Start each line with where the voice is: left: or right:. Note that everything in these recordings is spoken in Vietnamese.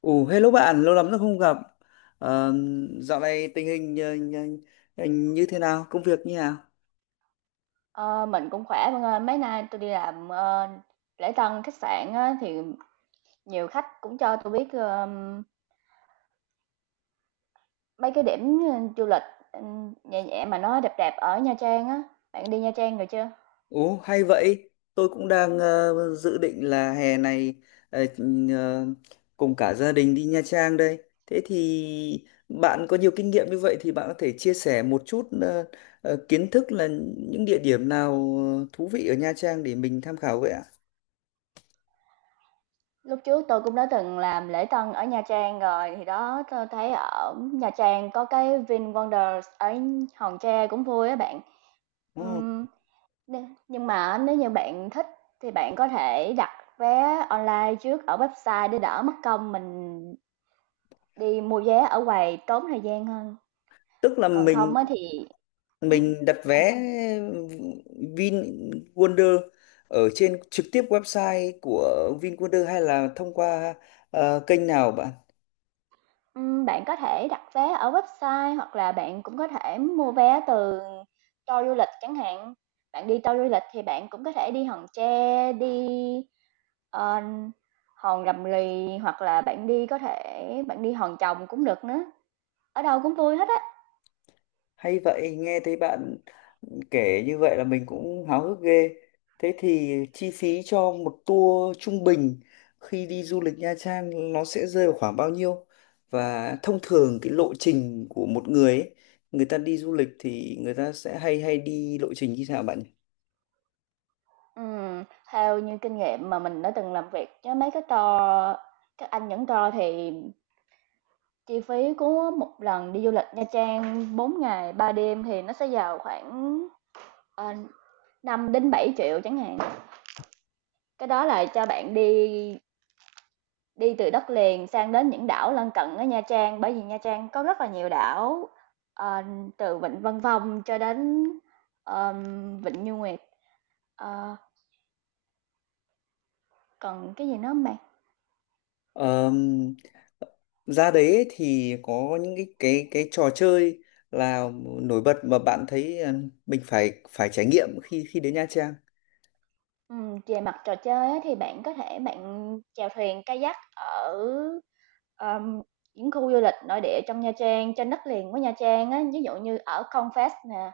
left: Ồ, hello bạn, lâu lắm rồi không gặp. Ờ, dạo này tình hình anh như thế nào, công việc như nào?
right: Ờ, mình cũng khỏe bạn ơi. Mấy nay tôi đi làm, lễ tân khách sạn á, thì nhiều khách cũng cho tôi biết, mấy cái điểm, du lịch, nhẹ nhẹ mà nó đẹp đẹp ở Nha Trang á. Bạn đi Nha Trang rồi chưa?
left: Ồ, hay vậy. Tôi cũng đang dự định là hè này ờ, ờ, cùng cả gia đình đi Nha Trang đây. Thế thì bạn có nhiều kinh nghiệm như vậy thì bạn có thể chia sẻ một chút kiến thức là những địa điểm nào thú vị ở Nha Trang để mình tham khảo vậy ạ?
right: Lúc trước tôi cũng đã từng làm lễ tân ở Nha Trang rồi, thì đó tôi thấy ở Nha Trang có cái VinWonders ở Hòn Tre cũng vui á bạn.
left: Ồ,
right: Ừm, nhưng mà nếu như bạn thích thì bạn có thể đặt vé online trước ở website để đỡ mất công mình đi mua vé ở quầy tốn thời gian hơn,
left: tức là
right: còn
left: mình
right: không á thì ừm,
left: mình đặt
right: sao bạn?
left: vé Vinwonder ở trên trực tiếp website của Vinwonder hay là thông qua kênh nào bạn?
right: Bạn có thể đặt vé ở website hoặc là bạn cũng có thể mua vé từ tour du lịch chẳng hạn. Bạn đi tour du lịch thì bạn cũng có thể đi Hòn Tre, đi, ờ, Hòn Rầm Rì hoặc là bạn đi có thể bạn đi Hòn chồng cũng được nữa, ở đâu cũng vui hết á.
left: Hay vậy, nghe thấy bạn kể như vậy là mình cũng háo hức ghê. Thế thì chi phí cho một tour trung bình khi đi du lịch Nha Trang nó sẽ rơi vào khoảng bao nhiêu? Và thông thường cái lộ trình của một người ấy, người ta đi du lịch thì người ta sẽ hay hay đi lộ trình như thế nào bạn
right: Ừm, Theo như kinh nghiệm mà mình đã từng làm việc với mấy cái tour các anh dẫn tour thì chi phí của một lần đi du lịch Nha Trang 4 ngày 3 đêm thì nó sẽ vào khoảng, ờ, 5 000 000 7 chẳng hạn. Cái đó là cho bạn đi đi từ đất liền sang đến những đảo lân cận ở Nha Trang, bởi vì Nha Trang có rất là nhiều đảo, ờ, từ Vịnh Vân Phong cho đến, ờm, Vịnh Như Nguyệt. Ờ, Còn cái gì nữa hông bạn?
left: nhỉ? Ra đấy ấy thì có những cái trò chơi là nổi bật mà bạn thấy mình phải phải trải nghiệm khi khi đến Nha Trang.
right: Về mặt trò chơi á, thì bạn có thể chèo thuyền kayak ở, ờm, những khu du lịch nội địa trong Nha Trang, trên đất liền của Nha Trang á, ví dụ như ở Con Fast nè,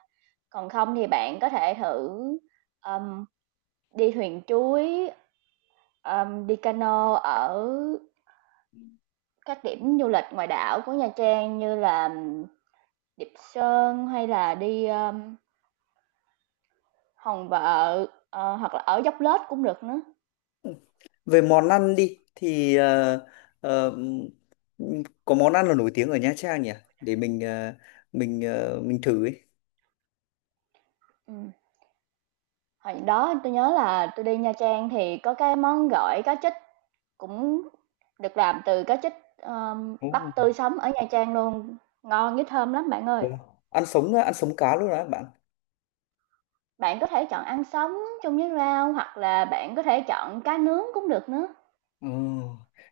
right: còn không thì bạn có thể thử, ờm, đi thuyền chuối, đi cano ở các điểm du lịch ngoài đảo của Nha Trang như là Điệp Sơn hay là đi, Hòn Vợ, hoặc là ở Dốc Lết cũng được nữa.
left: Về món ăn đi thì ờ, có món ăn là nổi tiếng ở Nha Trang nhỉ để mình thử ấy.
right: Ừm. Hồi đó tôi nhớ là tôi đi Nha Trang thì có cái món gỏi cá trích cũng được làm từ cá trích, ờ,
left: Ồ,
right: bắt tươi sống ở Nha Trang luôn, ngon với thơm lắm bạn ơi.
left: wow. Ăn sống á, ăn sống cá luôn đó bạn.
right: Bạn có thể chọn ăn sống chung với rau hoặc là bạn có thể chọn cá nướng cũng được nữa.
left: Ồ,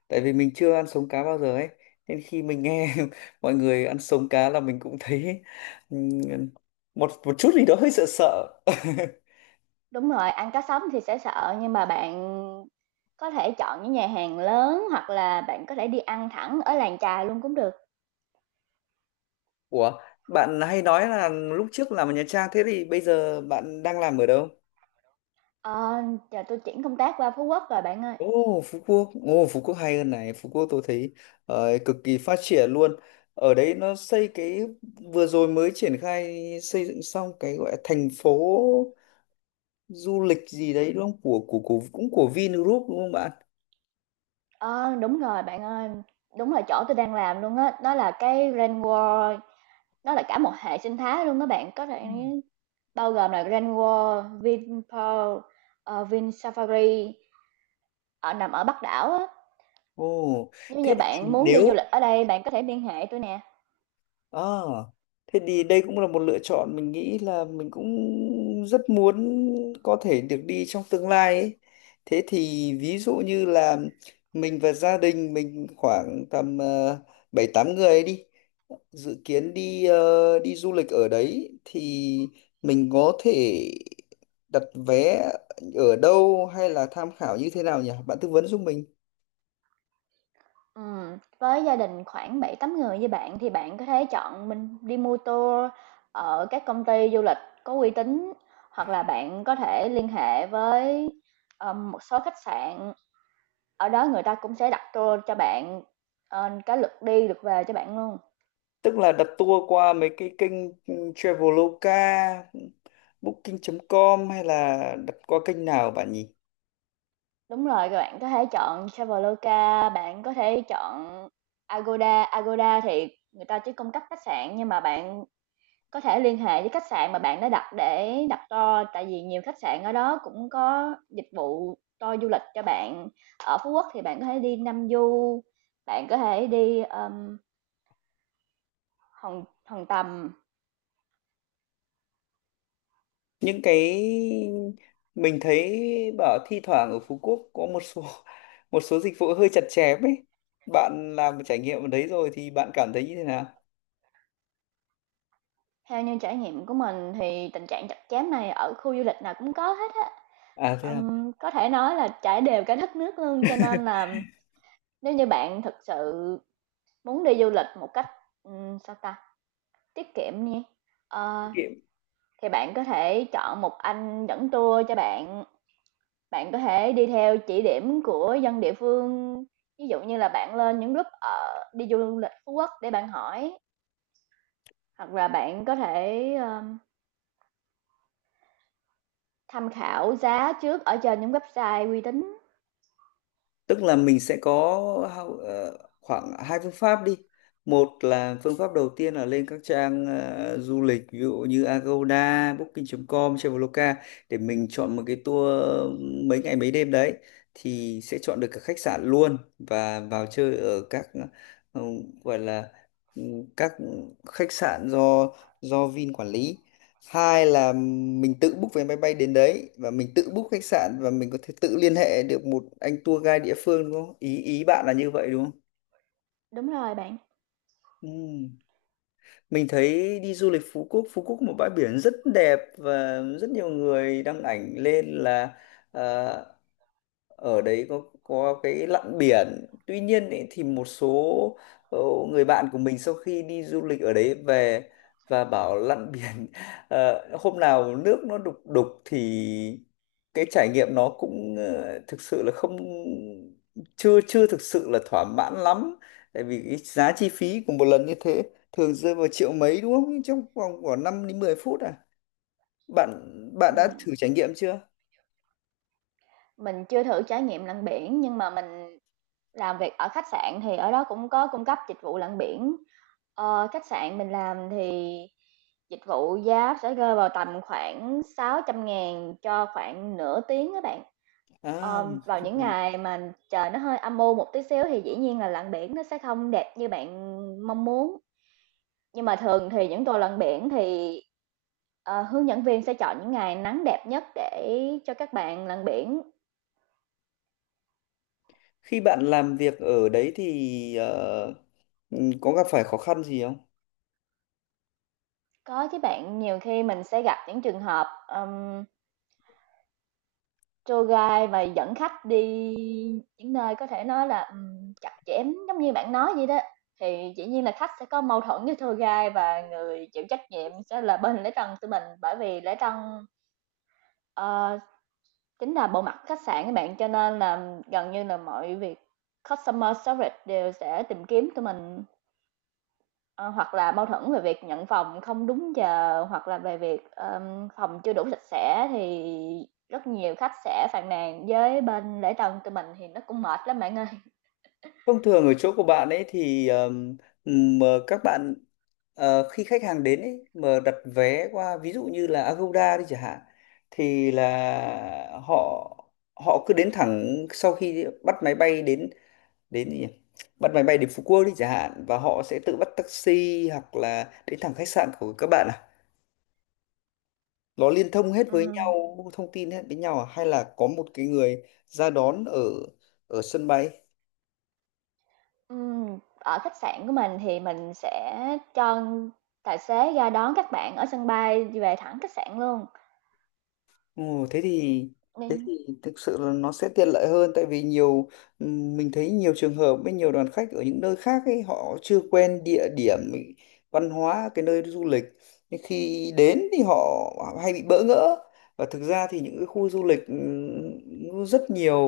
left: tại vì mình chưa ăn sống cá bao giờ ấy nên khi mình nghe mọi người ăn sống cá là mình cũng thấy ừm, một một chút gì đó hơi sợ sợ
right: Đúng rồi, ăn cá sống thì sẽ sợ nhưng mà bạn có thể chọn những nhà hàng lớn hoặc là bạn có thể đi ăn thẳng ở làng chài luôn cũng được.
left: Ủa, bạn hay nói là lúc trước làm ở Nha Trang thế thì bây giờ bạn đang làm ở đâu?
right: Ờ, Giờ tui chuyển công tác qua Phú Quốc rồi bạn ơi.
left: Ồ, Phú Quốc. Ồ, Phú Quốc hay hơn này. Phú Quốc tôi thấy cực kỳ phát triển luôn. Ở đấy nó xây cái vừa rồi mới triển khai xây dựng xong cái gọi là thành phố du lịch gì đấy đúng không? Của cũng của Vingroup đúng không bạn?
right: Ờ, Đúng rồi bạn ơi, đúng là chỗ tôi đang làm luôn á, nó là cái Rain World, nó là cả một hệ sinh thái luôn các bạn, có thể bao gồm là Rain World, Vinpearl, Vinsafari ở nằm ở Bắc đảo á.
left: Ồ,
right: Nếu như
left: thế
right: bạn
left: thì
right: muốn đi du
left: nếu
right: lịch ở đây, bạn có thể liên hệ tôi nè.
left: À, thế thì đây cũng là một lựa chọn mình nghĩ là mình cũng rất muốn có thể được đi trong tương lai ấy. Thế thì ví dụ như là mình và gia đình mình khoảng tầm bảy tám người ấy đi dự kiến đi đi du lịch ở đấy thì mình có thể đặt vé ở đâu hay là tham khảo như thế nào nhỉ? Bạn tư vấn giúp mình.
right: Với gia đình khoảng bảy tám người như bạn thì bạn có thể chọn mình đi mua tour ở các công ty du lịch có uy tín hoặc là bạn có thể liên hệ với một số khách sạn . Ở đó người ta cũng sẽ đặt tour cho bạn, cái lượt đi, lượt về cho bạn luôn.
left: Tức là đặt tour qua mấy cái kênh Traveloka, Booking.com hay là đặt qua kênh nào bạn nhỉ?
right: Đúng rồi, rồi bạn có thể chọn Traveloka, bạn có thể chọn Agoda. Agoda thì người ta chỉ cung cấp khách sạn nhưng mà bạn có thể liên hệ với khách sạn mà bạn đã đặt để đặt tour, tại vì nhiều khách sạn ở đó cũng có dịch vụ tour du lịch cho bạn. Ở Phú Quốc thì bạn có thể đi Nam Du, bạn có thể đi, Hòn Hòn Tầm.
left: Những cái mình thấy bảo thi thoảng ở Phú Quốc có một số một số dịch vụ hơi chặt chém ấy. Bạn làm một trải nghiệm ở đấy rồi thì bạn cảm thấy như thế nào?
right: Theo như trải nghiệm của mình thì tình trạng chặt chém này ở khu du lịch nào cũng có hết á.
left: À thế à?
right: Có thể nói là trải đều cả đất nước luôn, cho nên là nếu như bạn thực sự muốn đi du lịch một cách, sao ta, tiết kiệm đi, ờ,
left: Kệ.
right: thì bạn có thể chọn một anh dẫn tour cho bạn. Bạn có thể đi theo chỉ điểm của dân địa phương, ví dụ như là bạn lên những group ở đi du lịch Phú Quốc để bạn hỏi, hoặc là bạn có thể, tham khảo giá trước ở trên những website uy tín.
left: Tức là mình sẽ có khoảng hai phương pháp đi. Một là phương pháp đầu tiên là lên các trang du lịch ví dụ như Agoda, Booking.com, Traveloka để mình chọn một cái tour mấy ngày mấy đêm đấy thì sẽ chọn được cả khách sạn luôn và vào chơi ở các ừ, gọi là ừ, các khách sạn do Vin quản lý. Hai là mình tự book vé máy bay đến đấy và mình tự book khách sạn và mình có thể tự liên hệ được một anh tour guide địa phương đúng không ý ý bạn là như vậy đúng không?
right: Đúng rồi bạn.
left: Ừm. Mình thấy đi du lịch Phú Quốc Phú Quốc một bãi biển rất đẹp và rất nhiều người đăng ảnh lên là ờ, ở đấy có cái lặn biển tuy nhiên ý, thì một số ờ, người bạn của mình sau khi đi du lịch ở đấy về và bảo lặn biển hôm nào nước nó đục đục thì cái trải nghiệm nó cũng thực sự là không chưa chưa thực sự là thỏa mãn lắm tại vì cái giá chi phí của một lần như thế thường rơi vào triệu mấy đúng không? Nhưng trong vòng khoảng 5 đến 10 phút à bạn bạn đã
right: Ừm.
left: thử trải nghiệm chưa?
right: Mình chưa thử trải nghiệm lặn biển, nhưng mà mình làm việc ở khách sạn thì ở đó cũng có cung cấp dịch vụ lặn biển. Khách sạn mình làm thì dịch vụ giá sẽ rơi vào tầm khoảng 600.000 cho khoảng nửa tiếng các bạn.
left: À.
right: Vào những ngày mà trời nó hơi âm u một tí xíu thì dĩ nhiên là lặn biển nó sẽ không đẹp như bạn mong muốn. Nhưng mà thường thì những tour lặn biển thì, hướng dẫn viên sẽ chọn những ngày nắng đẹp nhất để cho các bạn lặn biển.
left: Khi bạn làm việc ở đấy thì có gặp phải khó khăn gì không?
right: Có chứ bạn, nhiều khi mình sẽ gặp những trường hợp, tour guide và dẫn khách đi những nơi có thể nói là, chặt chém giống như bạn nói vậy đó, thì dĩ nhiên là khách sẽ có mâu thuẫn với tour guide và người chịu trách nhiệm sẽ là bên lễ tân tụi mình, bởi vì lễ tân, ờ, chính là bộ mặt khách sạn các bạn, cho nên là gần như là mọi việc customer service đều sẽ tìm kiếm tụi mình, ờ, hoặc là mâu thuẫn về việc nhận phòng không đúng giờ, hoặc là về việc, phòng chưa đủ sạch sẽ thì rất nhiều khách sẽ phàn nàn với bên lễ tân tụi mình thì nó cũng mệt lắm bạn ơi.
left: Thông thường ở chỗ của bạn ấy thì mà các bạn khi khách hàng đến ấy mà đặt vé qua ví dụ như là Agoda đi chẳng hạn thì là họ họ cứ đến thẳng sau khi bắt máy bay đến đến gì nhỉ? Bắt máy bay đến Phú Quốc đi chẳng hạn và họ sẽ tự bắt taxi hoặc là đến thẳng khách sạn của các bạn à? Nó liên thông hết với nhau
right: Ừm,
left: thông tin hết với nhau à? Hay là có một cái người ra đón ở ở sân bay?
right: Ở khách sạn của mình thì mình sẽ cho tài xế ra đón các bạn ở sân bay về thẳng khách sạn luôn,
left: Ồ, thế thì thế
right: nên
left: thì thực sự là nó sẽ tiện lợi hơn tại vì nhiều mình thấy nhiều trường hợp với nhiều đoàn khách ở những nơi khác ấy họ chưa quen địa điểm ý, văn hóa cái nơi du lịch nhưng khi đến thì họ hay bị bỡ ngỡ và thực ra thì những cái khu du lịch rất nhiều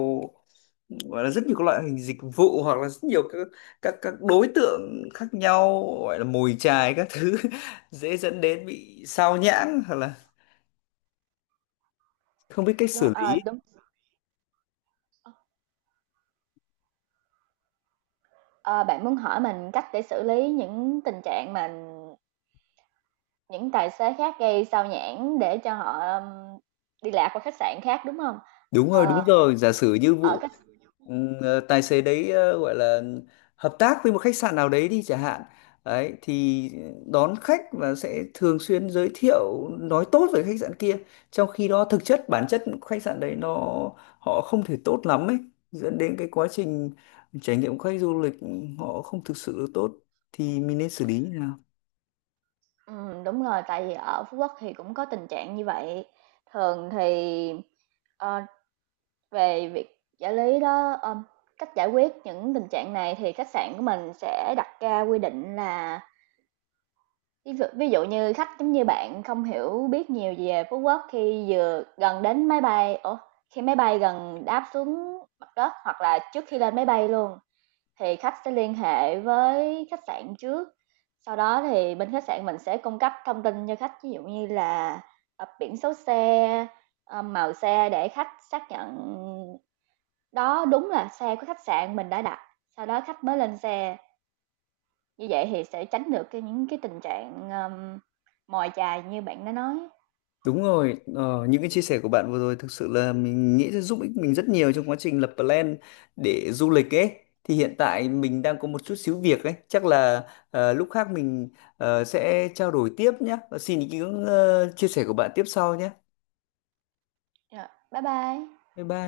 left: gọi là rất nhiều các loại hình dịch vụ hoặc là rất nhiều các đối tượng khác nhau gọi là mồi chài các thứ dễ dẫn đến bị sao nhãng hoặc là không biết cách
right: đúng,
left: xử lý.
right: đúng. Ờ, Bạn muốn hỏi mình cách để xử lý những tình trạng mà những tài xế khác gây xao nhãng để cho họ, đi lạc qua khách sạn khác, đúng không?
left: Đúng rồi, đúng
right: Ờ,
left: rồi. Giả sử như
right: ở
left: vụ
right: khách
left: tài xế đấy gọi là hợp tác với một khách sạn nào đấy đi chẳng hạn. Đấy, thì đón khách và sẽ thường xuyên giới thiệu nói tốt về khách sạn kia. Trong khi đó thực chất bản chất khách sạn đấy nó họ không thể tốt lắm ấy, dẫn đến cái quá trình trải nghiệm của khách du lịch họ không thực sự được tốt thì mình nên xử lý như nào?
right: Đúng rồi, tại vì ở Phú Quốc thì cũng có tình trạng như vậy. Thường thì, ờ, về việc giải lý đó, cách giải quyết những tình trạng này thì khách sạn của mình sẽ đặt ra quy định là ví dụ như khách giống như bạn không hiểu biết nhiều về Phú Quốc khi vừa gần đến máy bay, ủa, khi máy bay gần đáp xuống mặt đất hoặc là trước khi lên máy bay luôn thì khách sẽ liên hệ với khách sạn trước. Sau đó thì bên khách sạn mình sẽ cung cấp thông tin cho khách, ví dụ như là biển số xe, màu xe để khách xác nhận đó đúng là xe của khách sạn mình đã đặt. Sau đó khách mới lên xe. Như vậy thì sẽ tránh được cái những cái tình trạng, mồi chài như bạn đã nói.
left: Đúng rồi, những cái chia sẻ của bạn vừa rồi thực sự là mình nghĩ sẽ giúp ích mình rất nhiều trong quá trình lập plan để du lịch ấy. Thì hiện tại mình đang có một chút xíu việc ấy, chắc là lúc khác mình sẽ trao đổi tiếp nhé. Và xin ý kiến chia sẻ của bạn tiếp sau nhé.
right: Rồi, bye bye.
left: Bye bye.